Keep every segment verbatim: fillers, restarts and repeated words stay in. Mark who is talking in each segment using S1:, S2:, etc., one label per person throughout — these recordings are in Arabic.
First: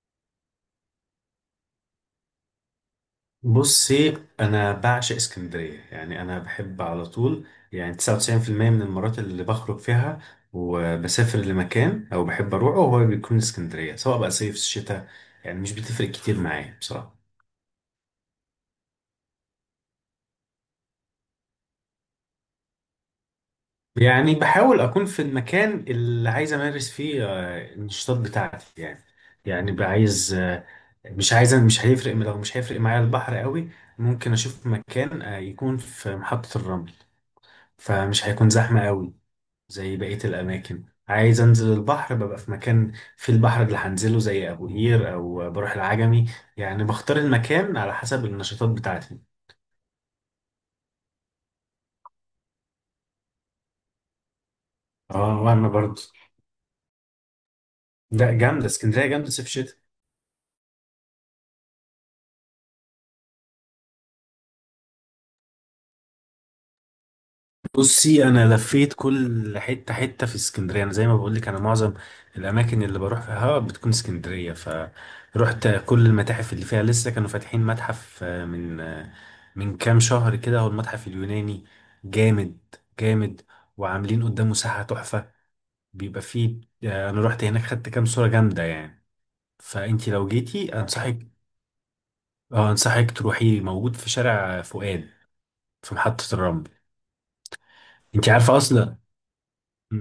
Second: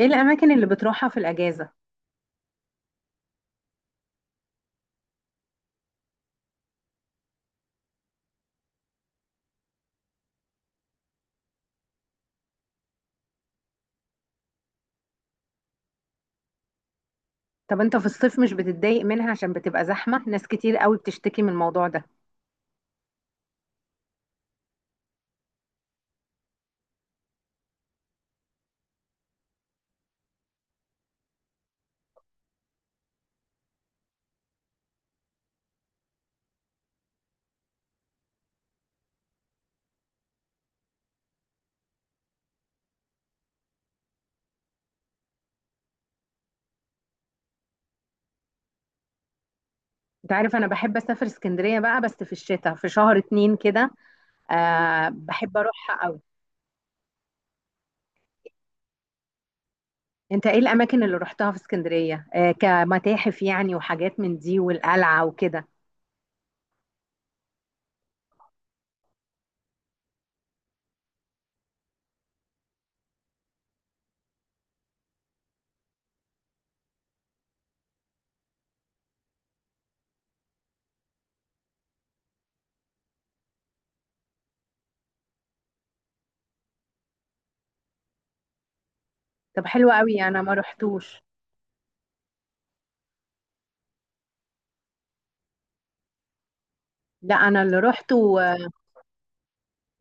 S1: ايه الاماكن اللي بتروحها في الاجازه؟
S2: بصي، انا بعشق اسكندريه. يعني انا بحب على طول. يعني تسعة وتسعين بالمية من المرات اللي بخرج فيها وبسافر لمكان او بحب اروحه هو بيكون اسكندريه، سواء بقى صيف شتاء. يعني مش بتفرق كتير معايا بصراحه.
S1: طب انت في الصيف مش بتتضايق منها؟ عشان بتبقى زحمه، ناس كتير قوي بتشتكي من الموضوع ده.
S2: يعني بحاول اكون في المكان اللي عايز امارس فيه آه، النشاطات بتاعتي يعني. يعني بقى عايز، آه، مش عايز، مش هيفرق. لو مش هيفرق معايا البحر قوي ممكن اشوف مكان آه، يكون في محطه الرمل، فمش هيكون زحمه قوي زي بقية الأماكن. عايز أنزل البحر، ببقى في مكان في البحر اللي هنزله زي أبو قير أو بروح العجمي. يعني بختار المكان على حسب النشاطات بتاعتي.
S1: انت عارف، انا بحب اسافر اسكندريه بقى بس في الشتاء، في شهر اتنين كده. آه،
S2: اه،
S1: بحب
S2: وأنا
S1: اروحها
S2: برضه.
S1: قوي.
S2: ده جامدة اسكندرية، جامدة صيف شتا.
S1: انت ايه الاماكن اللي روحتها في اسكندريه؟ آه، كمتاحف يعني وحاجات من دي والقلعه وكده؟
S2: بصي، انا لفيت كل حته حته في اسكندريه. انا زي ما بقول لك، انا معظم الاماكن اللي بروح فيها بتكون اسكندريه. فروحت كل المتاحف اللي فيها. لسه كانوا فاتحين متحف آه، من آه، من كام شهر كده، هو المتحف اليوناني. جامد جامد. وعاملين قدامه ساحه تحفه. بيبقى فيه آه، انا رحت هناك، خدت كام صوره جامده يعني.
S1: طب حلو
S2: فانتي
S1: قوي.
S2: لو
S1: انا ما
S2: جيتي
S1: روحتوش
S2: انصحك، اه انصحك تروحي. موجود في شارع فؤاد، في محطه الرمل.
S1: لا انا اللي
S2: انتي
S1: روحته
S2: عارفه
S1: آه،
S2: اصلا.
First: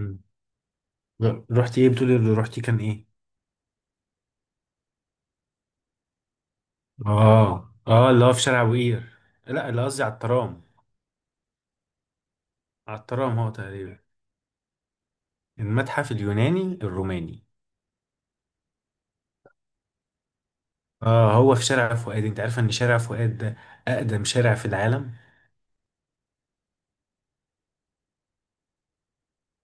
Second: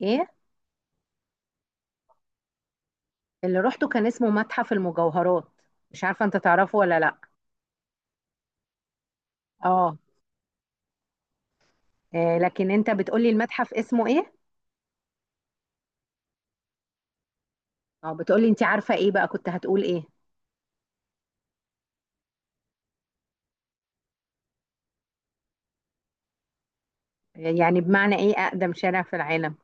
S1: ايه؟
S2: ر- رحتي ايه؟ بتقولي اللي رحتي كان ايه.
S1: اللي روحته كان اسمه متحف المجوهرات. مش عارفه انت تعرفه ولا لا؟
S2: اه اه، اللي هو في شارع بوقير. لا، اللي
S1: اه.
S2: قصدي على الترام.
S1: آه، لكن انت
S2: على
S1: بتقولي
S2: الترام. هو
S1: المتحف
S2: تقريبا
S1: اسمه ايه؟
S2: المتحف اليوناني الروماني.
S1: اه بتقولي، انت عارفة ايه بقى كنت هتقول ايه؟
S2: اه هو في شارع فؤاد. انت عارفه ان شارع فؤاد ده اقدم شارع في العالم؟
S1: يعني بمعنى ايه اقدم شارع في العالم؟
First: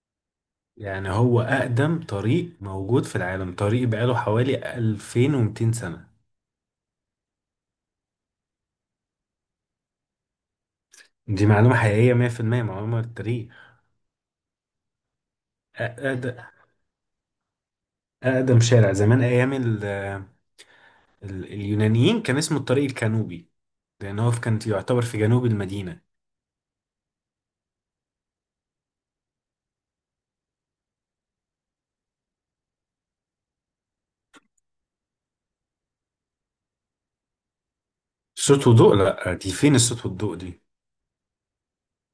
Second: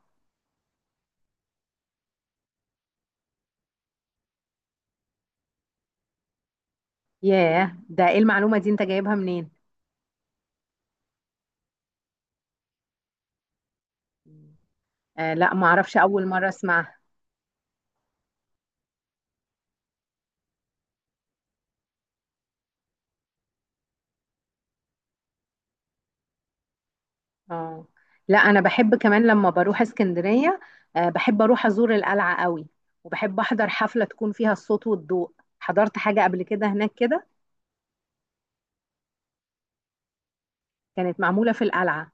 S2: يعني هو اقدم طريق موجود في العالم. طريق بقاله حوالي ألفين ومتين سنة.
S1: ياه، ده ايه المعلومة دي؟ انت جايبها منين؟
S2: دي معلومة حقيقية مية بالمية، معلومة للتاريخ.
S1: آه لا، ما اعرفش، اول
S2: أقدم,
S1: مرة اسمعها.
S2: أقدم شارع، زمان أيام ال ال اليونانيين، كان اسمه الطريق الكانوبي، لأن هو كان يعتبر في جنوب المدينة.
S1: اه، لا انا بحب كمان لما بروح اسكندرية. آه، بحب اروح ازور القلعة قوي. وبحب احضر حفلة تكون فيها الصوت والضوء. حضرت حاجة قبل كده هناك كده؟
S2: صوت وضوء؟ لا، دي فين الصوت والضوء دي؟
S1: كانت معمولة في القلعة.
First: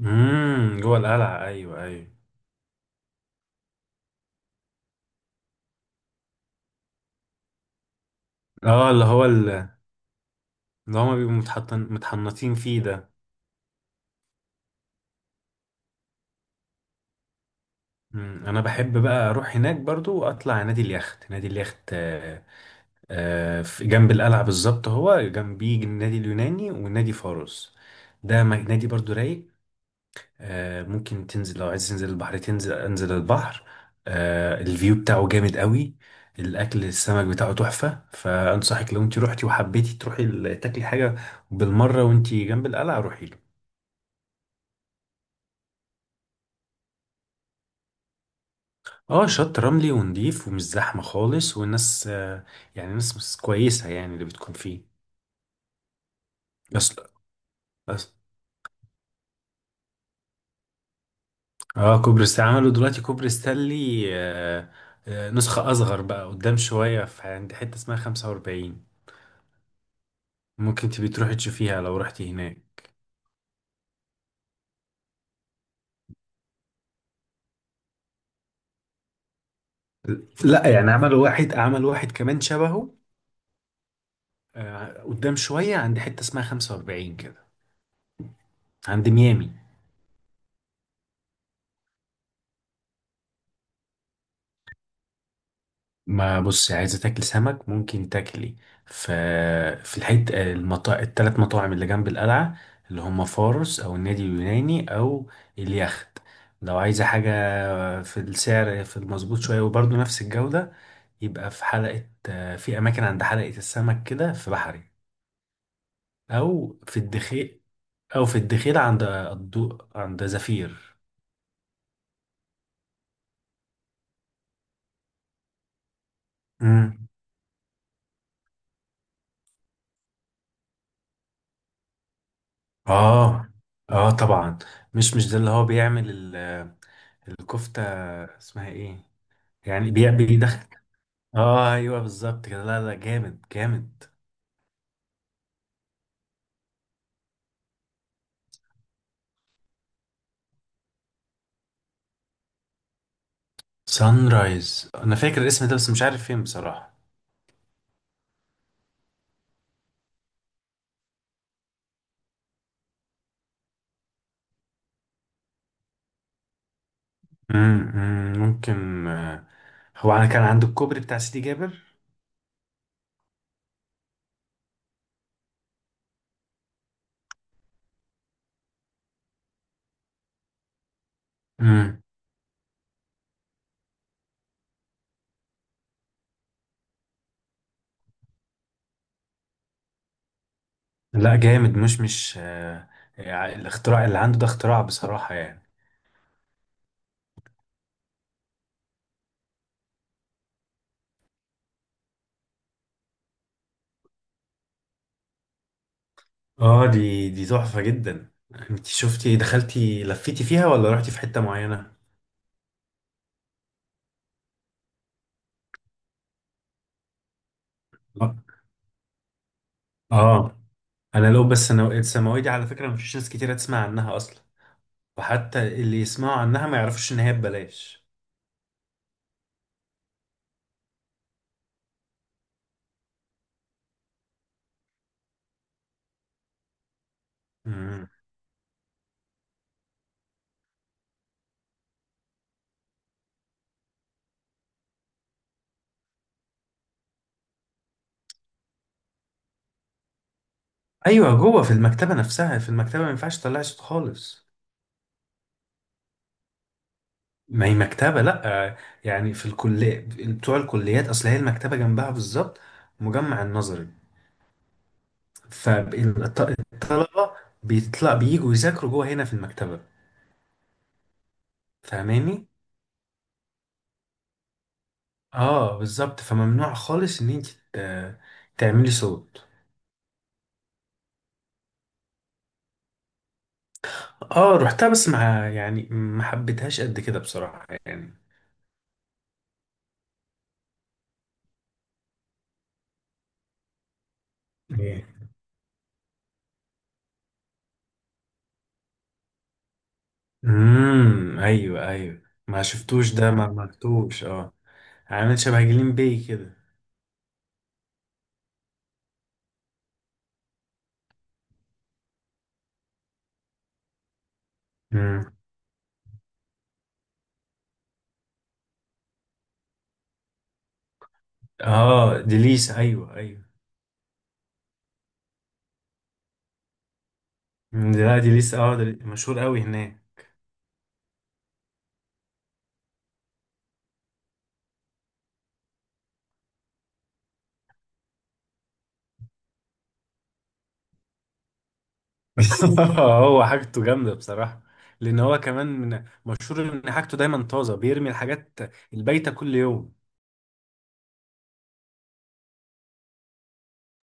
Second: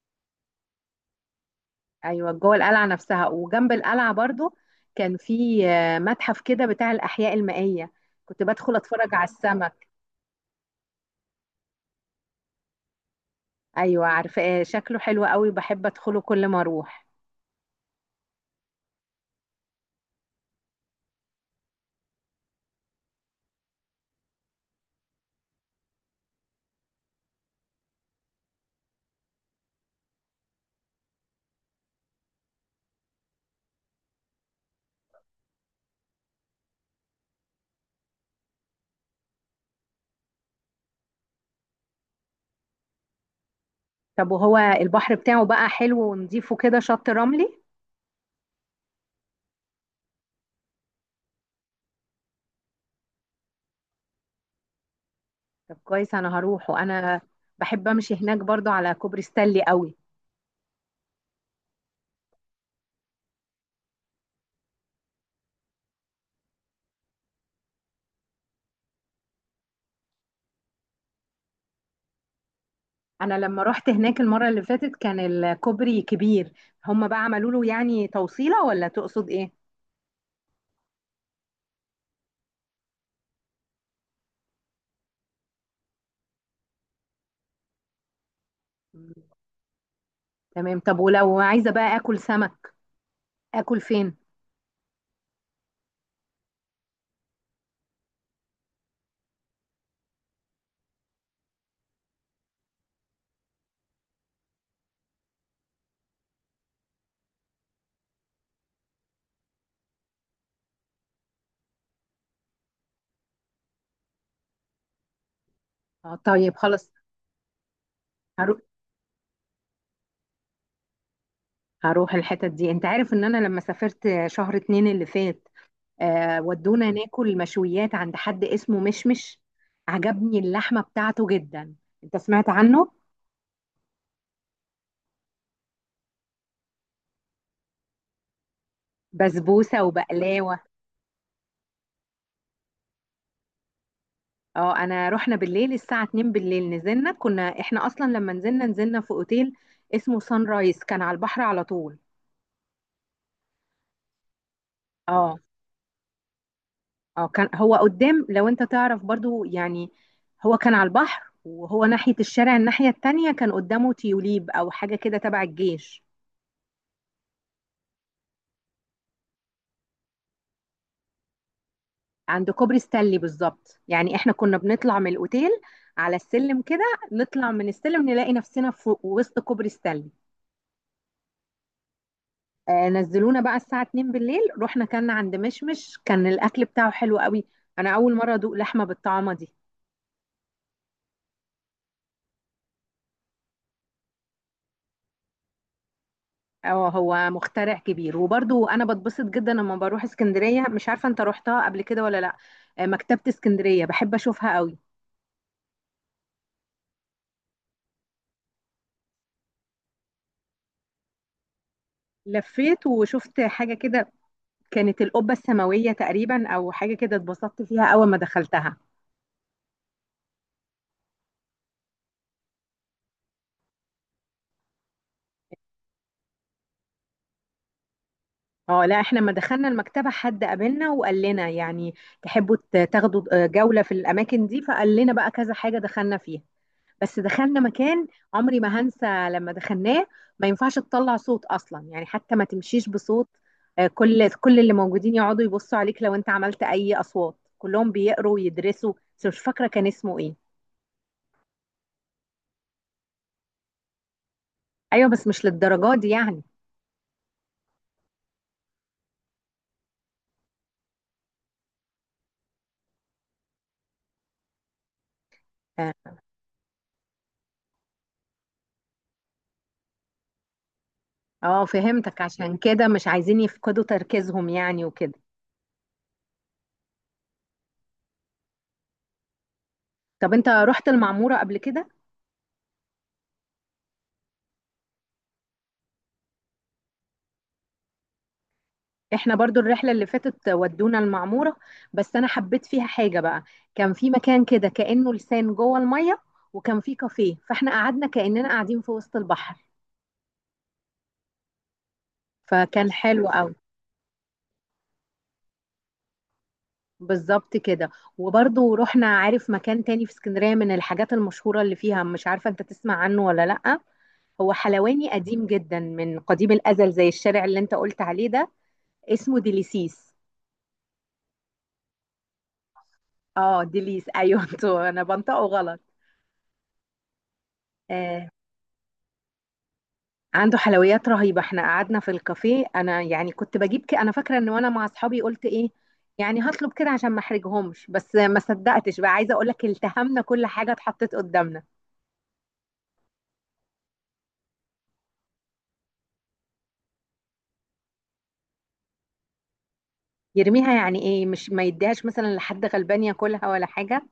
S2: امم جوه القلعة، ايوه ايوه.
S1: ايوه، جوه القلعة نفسها، وجنب القلعة برضو. كان في آه، متحف كده بتاع الاحياء المائية. كنت بدخل
S2: اه، اللي
S1: اتفرج على
S2: هو ال-
S1: السماء.
S2: اللي هما بيبقوا متحطن متحنطين فيه ده.
S1: ايوه عارفة، آه، شكله حلو قوي، بحب ادخله كل ما اروح.
S2: مم. انا بحب بقى اروح هناك برضو، واطلع نادي اليخت، نادي اليخت. آه آه في جنب القلعة بالظبط. هو جنبيه النادي اليوناني ونادي فاروس. ده م- نادي برضو رايق. آه، ممكن تنزل لو عايز تنزل البحر. تنزل انزل البحر. آه، الفيو بتاعه جامد قوي. الاكل السمك بتاعه تحفه. فانصحك لو انت روحتي وحبيتي تروحي ال- تاكلي حاجه بالمره وانت جنب القلعه، روحي له.
S1: طب وهو البحر بتاعه بقى حلو ونضيفه كده؟ شط رملي؟
S2: اه شط رملي ونضيف ومش زحمه خالص، والناس آه، يعني ناس ناس كويسه يعني اللي بتكون فيه.
S1: طب كويس، انا هروح.
S2: بس
S1: وانا بحب
S2: بس
S1: امشي هناك برضو على كوبري ستانلي قوي.
S2: اه، كوبري ستانلي عملوا دلوقتي كوبري ستانلي آه، آه، نسخه اصغر بقى قدام شويه، في عند حته اسمها خمسة وأربعين. ممكن تبي تروحي تشوفيها لو رحتي هناك.
S1: انا لما رحت هناك المرة اللي فاتت كان الكوبري كبير. هم بقى عملوا له يعني توصيلة، ولا تقصد ايه؟
S2: لا يعني عمل واحد، عمل واحد كمان شبهه آه، قدام شوية عند حتة اسمها خمسة وأربعين كده، عند
S1: مم.
S2: ميامي.
S1: تمام، طب ولو عايزة بقى اكل سمك، اكل فين؟
S2: ما بص، عايزة تاكل سمك ممكن تاكلي في، في الحتة المطا... التلات مطاعم اللي جنب القلعة، اللي هم فارس أو النادي اليوناني أو اليخت. لو عايزة حاجة في السعر في المظبوط شوية وبرضه نفس الجودة، يبقى في حلقة آه، في أماكن عند حلقة السمك كده في بحري،
S1: اه طيب
S2: أو
S1: خلاص.
S2: في الدخيق، او في
S1: هروح
S2: الدخيل عند الضوء عند زفير.
S1: هروح الحتت دي. انت عارف ان انا لما سافرت شهر اتنين اللي فات، آه ودونا
S2: امم،
S1: ناكل مشويات عند حد اسمه مشمش. عجبني اللحمة بتاعته جدا. انت سمعت عنه؟
S2: اه اه طبعا. مش مش ده اللي هو بيعمل ال- الكفتة، اسمها ايه؟
S1: بسبوسة
S2: يعني بي-
S1: وبقلاوة.
S2: بيدخل. اه ايوه بالظبط كده. لا لا، جامد جامد.
S1: اه، انا رحنا بالليل الساعة اتنين بالليل. نزلنا كنا احنا اصلا، لما نزلنا نزلنا في اوتيل اسمه سان رايز، كان على البحر على طول.
S2: سان رايز، انا
S1: اه،
S2: فاكر الاسم ده بس مش عارف فين بصراحة.
S1: اه، كان هو قدام لو انت تعرف برضو يعني. هو كان على البحر، وهو ناحية الشارع الناحية التانية كان قدامه تيوليب او حاجة كده تبع الجيش.
S2: امم أمم، ممكن آه، هو انا كان عند الكوبري بتاع سيدي جابر.
S1: عند كوبري ستانلي بالظبط يعني. احنا كنا بنطلع من الاوتيل على السلم كده، نطلع من السلم نلاقي نفسنا في وسط كوبري ستانلي.
S2: امم.
S1: آه نزلونا بقى الساعة اتنين بالليل. رحنا كنا عند مشمش، كان الأكل بتاعه حلو قوي. أنا أول مرة أدوق لحمة بالطعمة دي.
S2: لا، جامد. مش مش آه، يعني الاختراع اللي عنده ده اختراع بصراحة يعني.
S1: اه، هو مخترع كبير. وبرضو أنا بتبسط جدا لما بروح اسكندرية. مش عارفة أنت روحتها قبل كده ولا لأ؟ آه، مكتبة اسكندرية بحب أشوفها قوي.
S2: اه دي دي تحفة جدا. انت شفتي دخلتي لفيتي فيها، ولا رحتي في حتة معينة؟
S1: لفيت وشفت حاجة كده. كانت القبة السماوية تقريبا أو حاجة كده، اتبسطت فيها أول ما
S2: اه.
S1: دخلتها.
S2: آه. انا لو بس، انا الثانوية دي على فكرة مفيش ناس كتيرة تسمع عنها اصلا، وحتى اللي يسمعوا عنها ما يعرفوش ان هي ببلاش.
S1: اه، لا احنا لما دخلنا المكتبة حد قابلنا وقال لنا يعني: تحبوا ت- تاخدوا آه، جولة في الأماكن دي؟ فقال لنا بقى كذا حاجة، دخلنا فيها. بس دخلنا مكان
S2: مم.
S1: عمري ما هنسى لما دخلناه. ما ينفعش تطلع صوت أصلا يعني، حتى ما تمشيش بصوت. آه، كل كل اللي موجودين يقعدوا يبصوا عليك لو انت عملت أي أصوات. كلهم بيقروا ويدرسوا، بس مش فاكرة كان اسمه ايه.
S2: ايوه جوه في المكتبة نفسها. في المكتبة ما ينفعش تطلعي صوت خالص.
S1: ايوه بس مش للدرجة دي يعني.
S2: ما هي مكتبة، لا آه، يعني في الكلية، بتوع الكليات، اصل هي المكتبة جنبها بالظبط مجمع النظري.
S1: اه،
S2: فالطلبة بيطلع بييجوا يذاكروا جوه هنا في المكتبة.
S1: آه، فهمتك.
S2: فاهماني؟
S1: عشان كده مش عايزين يفقدوا تركيزهم يعني وكده.
S2: اه بالظبط. فممنوع خالص ان انت ت- تعملي صوت.
S1: طب انت رحت المعمورة قبل كده؟
S2: اه رحتها، بس مع يعني ما حبيتهاش قد كده بصراحة يعني.
S1: احنا برضو الرحلة اللي فاتت ودونا المعمورة. بس انا حبيت فيها حاجة بقى. كان في مكان كده
S2: ايه؟
S1: كأنه لسان جوه المية، وكان في كافيه، فاحنا قعدنا كأننا قاعدين في وسط البحر.
S2: امم، ايوه ايوه. ما
S1: فكان
S2: شفتوش
S1: حلو
S2: ده، ما
S1: قوي.
S2: عملتوش؟ اه، عامل شبه جليم بي كده.
S1: بالظبط كده. وبرضو رحنا. عارف مكان تاني في اسكندرية من الحاجات المشهورة اللي فيها؟ مش عارفة انت تسمع عنه ولا لأ. هو حلواني
S2: امم.
S1: قديم جدا من قديم الأزل، زي الشارع اللي انت قلت عليه ده. اسمه ديليسيس.
S2: اه ديليس، ايوه ايوه.
S1: اه، ديليس، ايوه انتوا، انا بنطقه غلط.
S2: مم، دي- لا
S1: آه،
S2: ديليس، اه ده مشهور قوي هناك.
S1: عنده حلويات رهيبة. احنا قعدنا في الكافيه انا يعني، كنت بجيب كده. انا فاكرة ان وانا مع اصحابي قلت: ايه يعني هطلب كده عشان ما احرجهمش؟ بس ما صدقتش، بقى عايزة اقول لك، التهمنا كل حاجة اتحطت قدامنا.
S2: هو حاجته جامده بصراحه. لان هو كمان من مشهور ان حاجته دايما طازه، بيرمي الحاجات البايته كل يوم.
S1: يرميها يعني ايه؟ مش ما يديهاش مثلا لحد غلبان ياكلها ولا حاجة؟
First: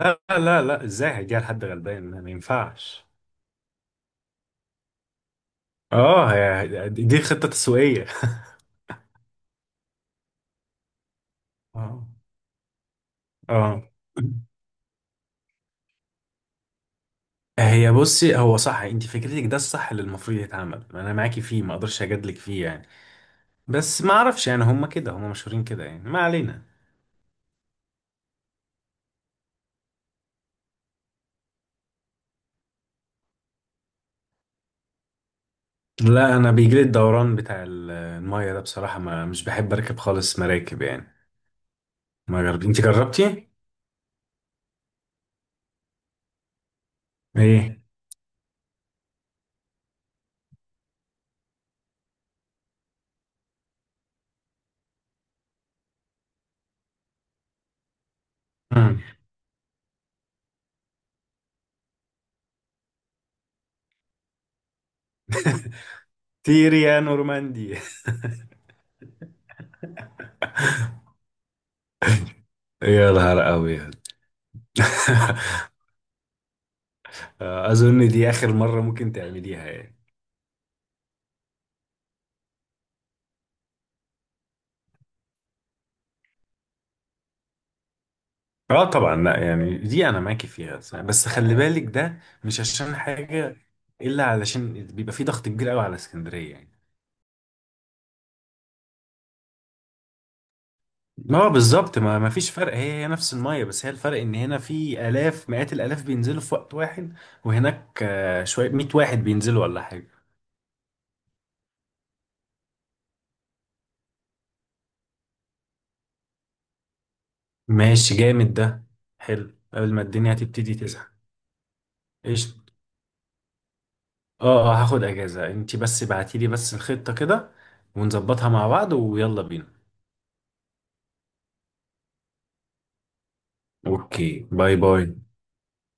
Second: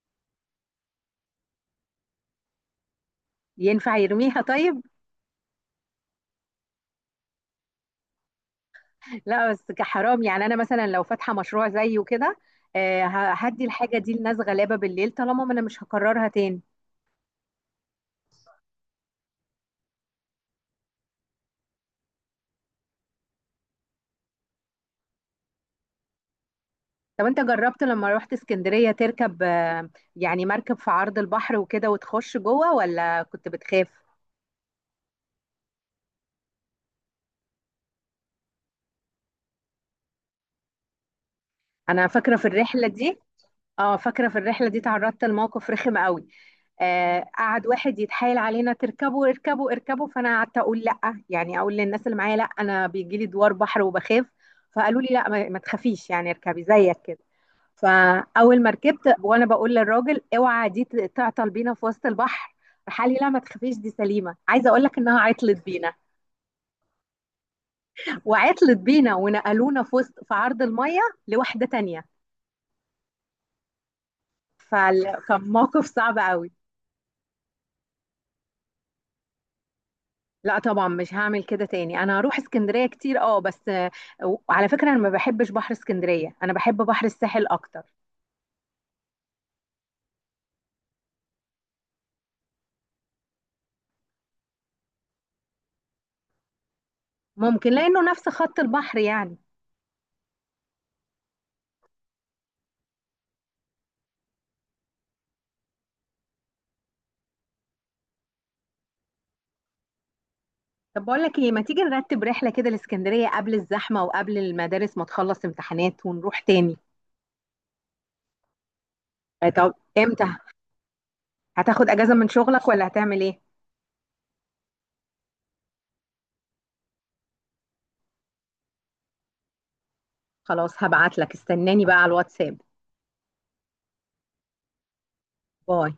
S2: لا لا لا، ازاي هيديها لحد غلبان؟ ما ينفعش.
S1: ينفع يرميها طيب؟
S2: اه هي دي دي خطة تسويقية.
S1: لا بس كحرام يعني. انا مثلا لو فاتحة مشروع زيه
S2: اه.
S1: كده، آه، ه- هدي
S2: اه
S1: الحاجة دي لناس غلابة بالليل، طالما ما انا مش هكررها تاني.
S2: هي، بصي هو صح، انت فكرتك ده الصح اللي المفروض يتعمل. انا معاكي فيه ما اقدرش اجادلك فيه يعني. بس ما اعرفش يعني، هم كده هم مشهورين كده يعني، ما علينا.
S1: طب انت جربت لما رحت اسكندرية تركب، آه، يعني مركب في عرض البحر وكده وتخش جوه، ولا كنت بتخاف؟
S2: لا انا بيجيلي الدوران بتاع ال- الميه ده بصراحة، ما مش بحب اركب خالص مراكب يعني.
S1: انا فاكرة
S2: ما
S1: في
S2: جربت، انت
S1: الرحلة دي.
S2: جربتي؟
S1: اه، فاكرة في الرحلة دي تعرضت لموقف رخم قوي. آه قعد
S2: ايه؟
S1: واحد يتحايل علينا: تركبوا، اركبوا، اركبوا. فانا قعدت اقول لا يعني، اقول للناس اللي معايا: لا انا بيجي لي دوار بحر وبخاف. فقالوا لي: لا، ما ما تخافيش يعني، اركبي زيك كده. فاول ما
S2: مم.
S1: ركبت وانا بقول للراجل: اوعى دي ت- تعطل بينا في وسط البحر. راح قال لي: لا ما تخافيش دي سليمه. عايزه اقول لك انها عطلت بينا،
S2: تيري يا نورماندي.
S1: وعطلت بينا، ونقلونا في وسط في عرض الميه لواحده تانية.
S2: يا نهار ابيض.
S1: فكان موقف صعب قوي.
S2: آه، اظن دي اخر مرة ممكن تعمليها يعني.
S1: لا طبعا مش هعمل كده تاني، انا هروح اسكندريه كتير، اه بس آه، وعلى فكره، انا ما بحبش بحر اسكندريه، انا بحب بحر الساحل اكتر.
S2: اه طبعا. لا يعني دي انا معاكي فيها صح. بس خلي بالك ده مش عشان حاجة، الا علشان بيبقى في ضغط كبير قوي على اسكندرية يعني.
S1: ممكن لانه نفس خط البحر يعني.
S2: ما هو بالظبط. ما ما فيش فرق. هي هي نفس المية. بس هي الفرق ان هنا في الاف مئات الالاف بينزلوا في وقت واحد، وهناك آه، شوية مية واحد بينزلوا ولا حاجة.
S1: طب بقول لك ايه، ما تيجي نرتب رحله كده الاسكندريه قبل الزحمه، وقبل المدارس ما تخلص امتحانات، ونروح تاني؟
S2: ماشي، جامد ده.
S1: آه،
S2: حلو
S1: طب
S2: قبل ما
S1: امتى؟
S2: الدنيا تبتدي تزحم.
S1: هتاخد اجازه من
S2: ايش؟
S1: شغلك ولا هتعمل ايه؟
S2: اه اه، هاخد اجازة، انتي بس بعتيلي بس الخطة كده ونظبطها مع بعض ويلا بينا.
S1: خلاص هبعت لك، استناني بقى على الواتساب.
S2: اوكي، باي باي.
S1: باي.